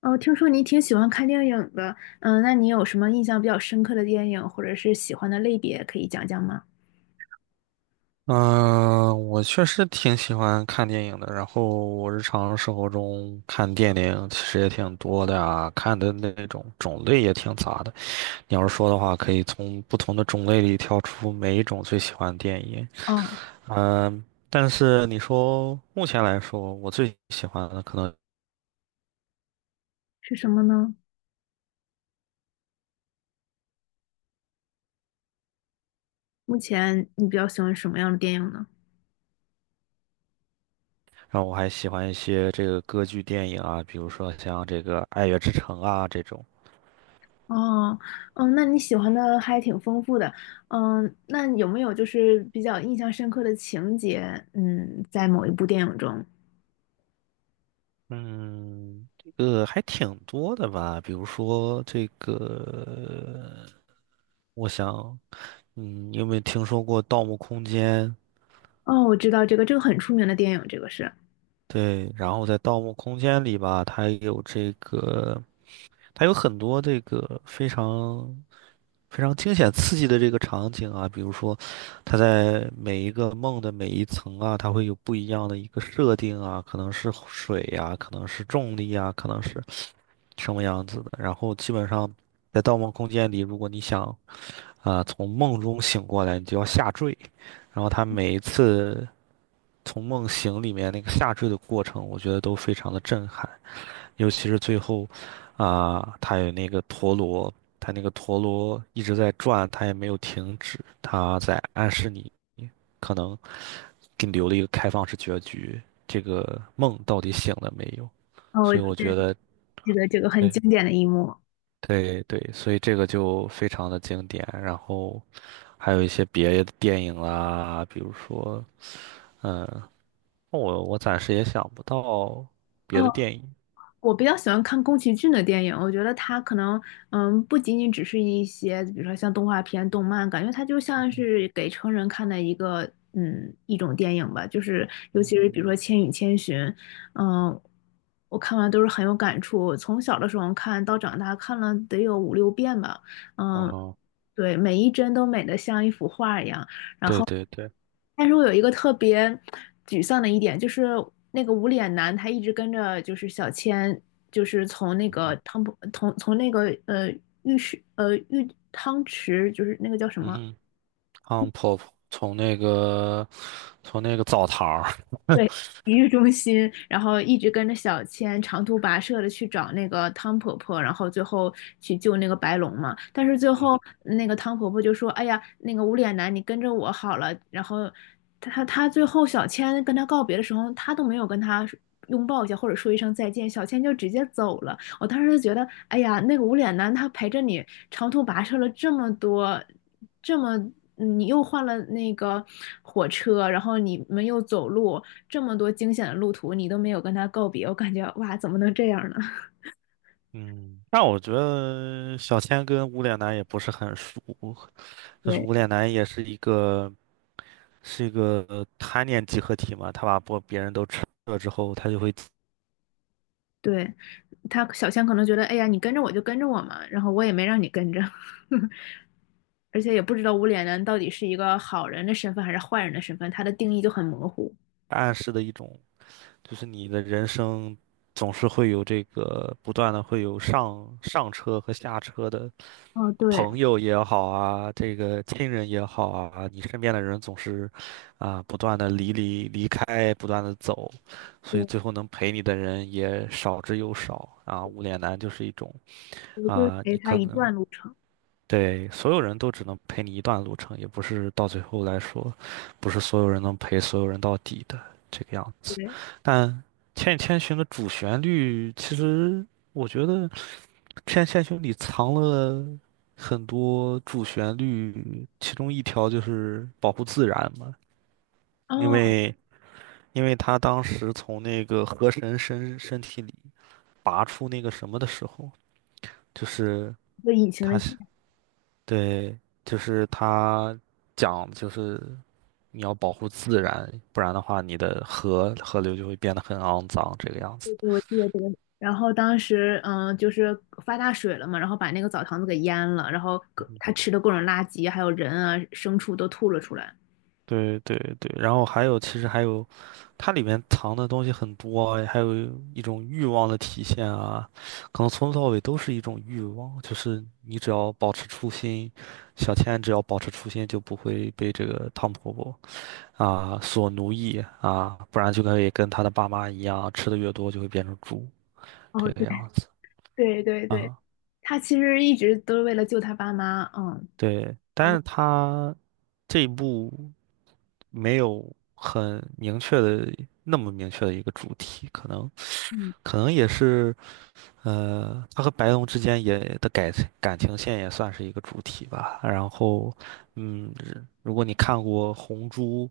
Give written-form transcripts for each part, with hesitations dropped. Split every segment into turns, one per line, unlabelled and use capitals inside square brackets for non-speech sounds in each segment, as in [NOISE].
哦，听说你挺喜欢看电影的，嗯，那你有什么印象比较深刻的电影，或者是喜欢的类别，可以讲讲吗？
嗯，我确实挺喜欢看电影的。然后我日常生活中看电影其实也挺多的啊，看的那种种类也挺杂的。你要是说的话，可以从不同的种类里挑出每一种最喜欢的电影。
哦，
嗯，但是你说目前来说，我最喜欢的可能
是什么呢？目前你比较喜欢什么样的电影呢？
让我还喜欢一些这个歌剧电影啊，比如说像这个《爱乐之城》啊这种。
哦，嗯，那你喜欢的还挺丰富的，嗯，那有没有就是比较印象深刻的情节？嗯，在某一部电影中，
嗯，这个还挺多的吧？比如说这个，我想，嗯，你有没有听说过《盗墓空间》？
哦，我知道这个，这个很出名的电影，这个是，
对，然后在《盗墓空间》里吧，它有这个，它有很多这个非常非常惊险刺激的这个场景啊，比如说，它在每一个梦的每一层啊，它会有不一样的一个设定啊，可能是水呀、可能是重力啊，可能是。什么样子的。然后基本上在《盗梦空间》里，如果你想啊、从梦中醒过来，你就要下坠。然后他每一次从梦醒里面那个下坠的过程，我觉得都非常的震撼，尤其是最后啊、他有那个陀螺，他那个陀螺一直在转，他也没有停止，他在暗示你可能给你留了一个开放式结局，这个梦到底醒了没有？
哦，我
所
记
以我
得
觉得。
记得这个很
对。
经典的一幕。
对对，所以这个就非常的经典。然后还有一些别的电影啦，比如说，嗯，我暂时也想不到别的
哦，
电影。
我比较喜欢看宫崎骏的电影，我觉得他可能，嗯，不仅仅只是一些，比如说像动画片、动漫，感觉它就
嗯
像
哼，
是给成人看的一个，嗯，一种电影吧。就是尤其是比
嗯，
如说《千与千寻》，嗯，我看完都是很有感触。我从小的时候看到长大，看了得有五六遍吧，
然
嗯，
后
对，每一帧都美得像一幅画一样。然
对
后，
对对，
但是我有一个特别沮丧的一点，就是那个无脸男他一直跟着就是小千，就是从那
嗯
个
哼，
汤普从从那个呃浴室呃浴汤池，就是那个叫什
嗯
么
哼，嗯，婆婆从那个澡堂儿，
对，体育中心，然后一直跟着小千长途跋涉的去找那个汤婆婆，然后最后去救那个白龙嘛。但是最
嗯
后那个汤婆婆就说：“哎呀，那个无脸男，你跟着我好了。”然后他最后小千跟他告别的时候，他都没有跟他拥抱一下或者说一声再见，小千就直接走了。我当时就觉得，哎呀，那个无脸男他陪着你长途跋涉了这么多，这么你又换了那个火车，然后你们又走路，这么多惊险的路途，你都没有跟他告别，我感觉哇，怎么能这样呢？[LAUGHS]
嗯，但我觉得小千跟无脸男也不是很熟，就是
对，
无脸男也是一个。是一个贪念集合体嘛，他把不别人都吃了之后，他就会
对，他小仙可能觉得，哎呀，你跟着我就跟着我嘛，然后我也没让你跟着，[LAUGHS] 而且也不知道无脸男到底是一个好人的身份还是坏人的身份，他的定义就很模糊。
暗示的一种，就是你的人生总是会有这个不断的会有上车和下车的
哦，对，
朋友也好啊，这个亲人也好啊，你身边的人总是啊不断的离开，不断的走，所以
对，
最后能陪你的人也少之又少啊。无脸男就是一种
我就
啊，
陪
你
他
可
一
能。
段路程。
对，所有人都只能陪你一段路程，也不是到最后来说，不是所有人能陪所有人到底的这个样子。
对，
但《千与千寻》的主旋律，其实我觉得《千与千寻》里藏了很多主旋律，其中一条就是保护自然嘛，因
哦，
为因为他当时从那个河神身体里拔出那个什么的时候，就是
一个隐形的
他
记
是对，就是他讲就是。你要保护自然，不然的话，你的河流就会变得很肮脏，这个样子
忆，
的。
给我记得这个。然后当时，嗯，就是发大水了嘛，然后把那个澡堂子给淹了，然后
嗯哼
他吃的各种垃圾，还有人啊、牲畜都吐了出来。
对对对，然后还有，其实还有，它里面藏的东西很多，还有一种欲望的体现啊，可能从头到尾都是一种欲望，就是你只要保持初心，小千只要保持初心，就不会被这个汤婆婆啊所奴役啊，不然就可以跟她的爸妈一样，吃的越多就会变成猪
哦，
这个
对
样子
对对对，
啊。
他其实一直都是为了救他爸妈。嗯，
对，
好
但
吧
是她。这一部没有很明确的那么明确的一个主题，可能
嗯
可能也是他和白龙之间也的感情线也算是一个主题吧。然后，嗯，如果你看过《红猪》，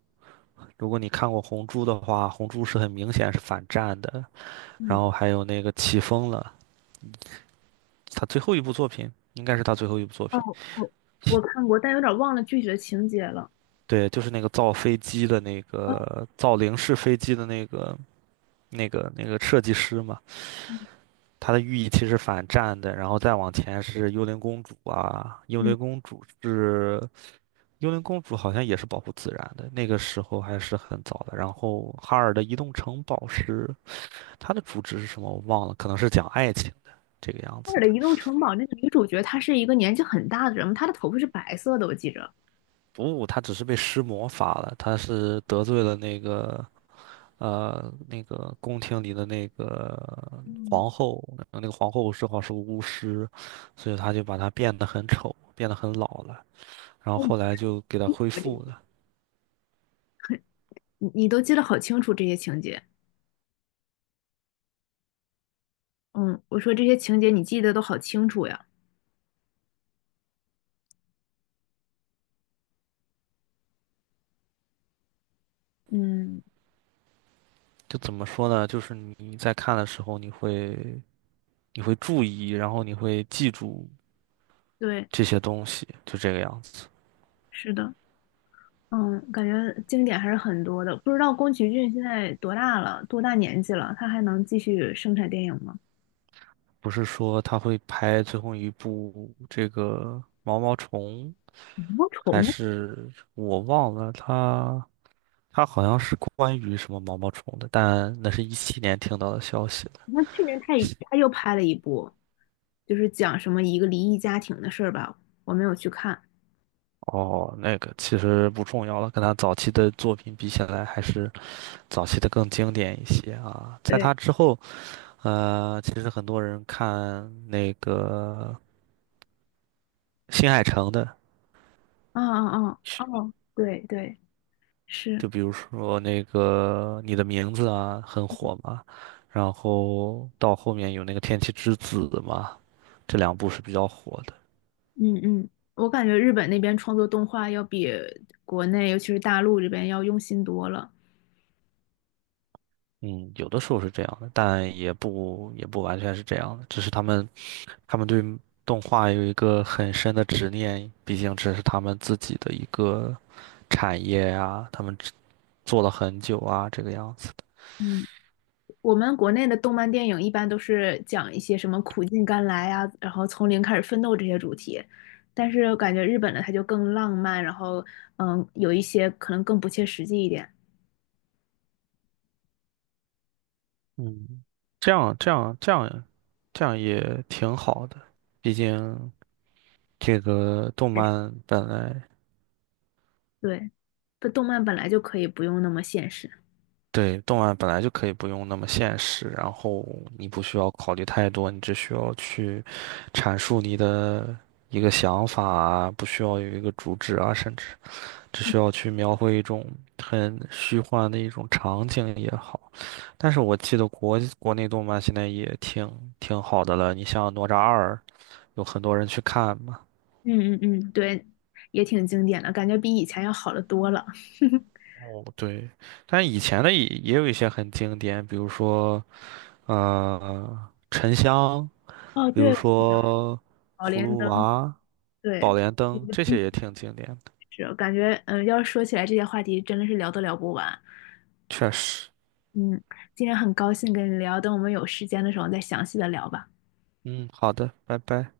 如果你看过《红猪》的话，《红猪》是很明显是反战的。然
嗯，
后还有那个起风了，他最后一部作品应该是他最后一部作
哦，
品，
我我
[LAUGHS]
看过，但有点忘了具体的情节了。
对，就是那个造飞机的那
哦，
个造零式飞机的那个。那个设计师嘛，他的寓意其实反战的，然后再往前是幽灵公主啊，幽
嗯，
灵公主是幽灵公主好像也是保护自然的，那个时候还是很早的。然后哈尔的移动城堡是它的主旨是什么我忘了，可能是讲爱情的这个样
那
子
尔的
的。
移动城堡那个女主角，她是一个年纪很大的人，她的头发是白色的，我记着。
不，他只是被施魔法了，他是得罪了那个那个宫廷里的那个
嗯，
皇后，然后那个皇后正好是个巫师，所以他就把她变得很丑，变得很老了。然后
哦，
后来就给她恢复了。
你都记得好清楚这些情节。嗯，我说这些情节你记得都好清楚呀。嗯
就怎么说呢？就是你在看的时候，你会注意，然后你会记住
对，
这些东西，就这个样子。
是的，嗯，感觉经典还是很多的。不知道宫崎骏现在多大了，多大年纪了，他还能继续生产电影吗？
不是说他会拍最后一部这个毛毛虫，
魔
还
虫，
是我忘了他好像是关于什么毛毛虫的，但那是2017年听到的消息了。
那去年他又拍了一部，就是讲什么一个离异家庭的事儿吧，我没有去看。
哦，那个其实不重要了，跟他早期的作品比起来，还是早期的更经典一些啊。在他
对，
之后，呃，其实很多人看那个新海诚的。
啊啊啊哦，对对，是，
说那个你的名字啊很火嘛，然后到后面有那个《天气之子》嘛，这两部是比较火的。
嗯嗯，我感觉日本那边创作动画要比国内，尤其是大陆这边要用心多了。
嗯，有的时候是这样的，但也不完全是这样的，只是他们对动画有一个很深的执念，毕竟这是他们自己的一个产业呀，他们只做了很久啊，这个样子的。
嗯，我们国内的动漫电影一般都是讲一些什么苦尽甘来啊，然后从零开始奋斗这些主题，但是感觉日本的它就更浪漫，然后嗯，有一些可能更不切实际一点。
嗯，这样这样这样这样也挺好的，毕竟。这个动漫本来
对，它动漫本来就可以不用那么现实。
对动漫本来就可以不用那么现实，然后你不需要考虑太多，你只需要去阐述你的一个想法啊，不需要有一个主旨啊，甚至只需要去描绘一种很虚幻的一种场景也好。但是我记得国内动漫现在也挺好的了，你像《哪吒二》，有很多人去看嘛。
嗯嗯嗯，对，也挺经典的，感觉比以前要好的多了。[LAUGHS]
哦，对，但以前的也有一些很经典，比如说。呃，沉香，
哦，
比如
对，
说
宝
葫
莲
芦
灯，
娃、宝
对，
莲
一
灯，
部
这些
纪
也挺经典的。
实，感觉嗯，要是说起来这些话题，真的是聊都聊不完。
确实，
嗯，今天很高兴跟你聊，等我们有时间的时候再详细的聊吧。
嗯，好的，拜拜。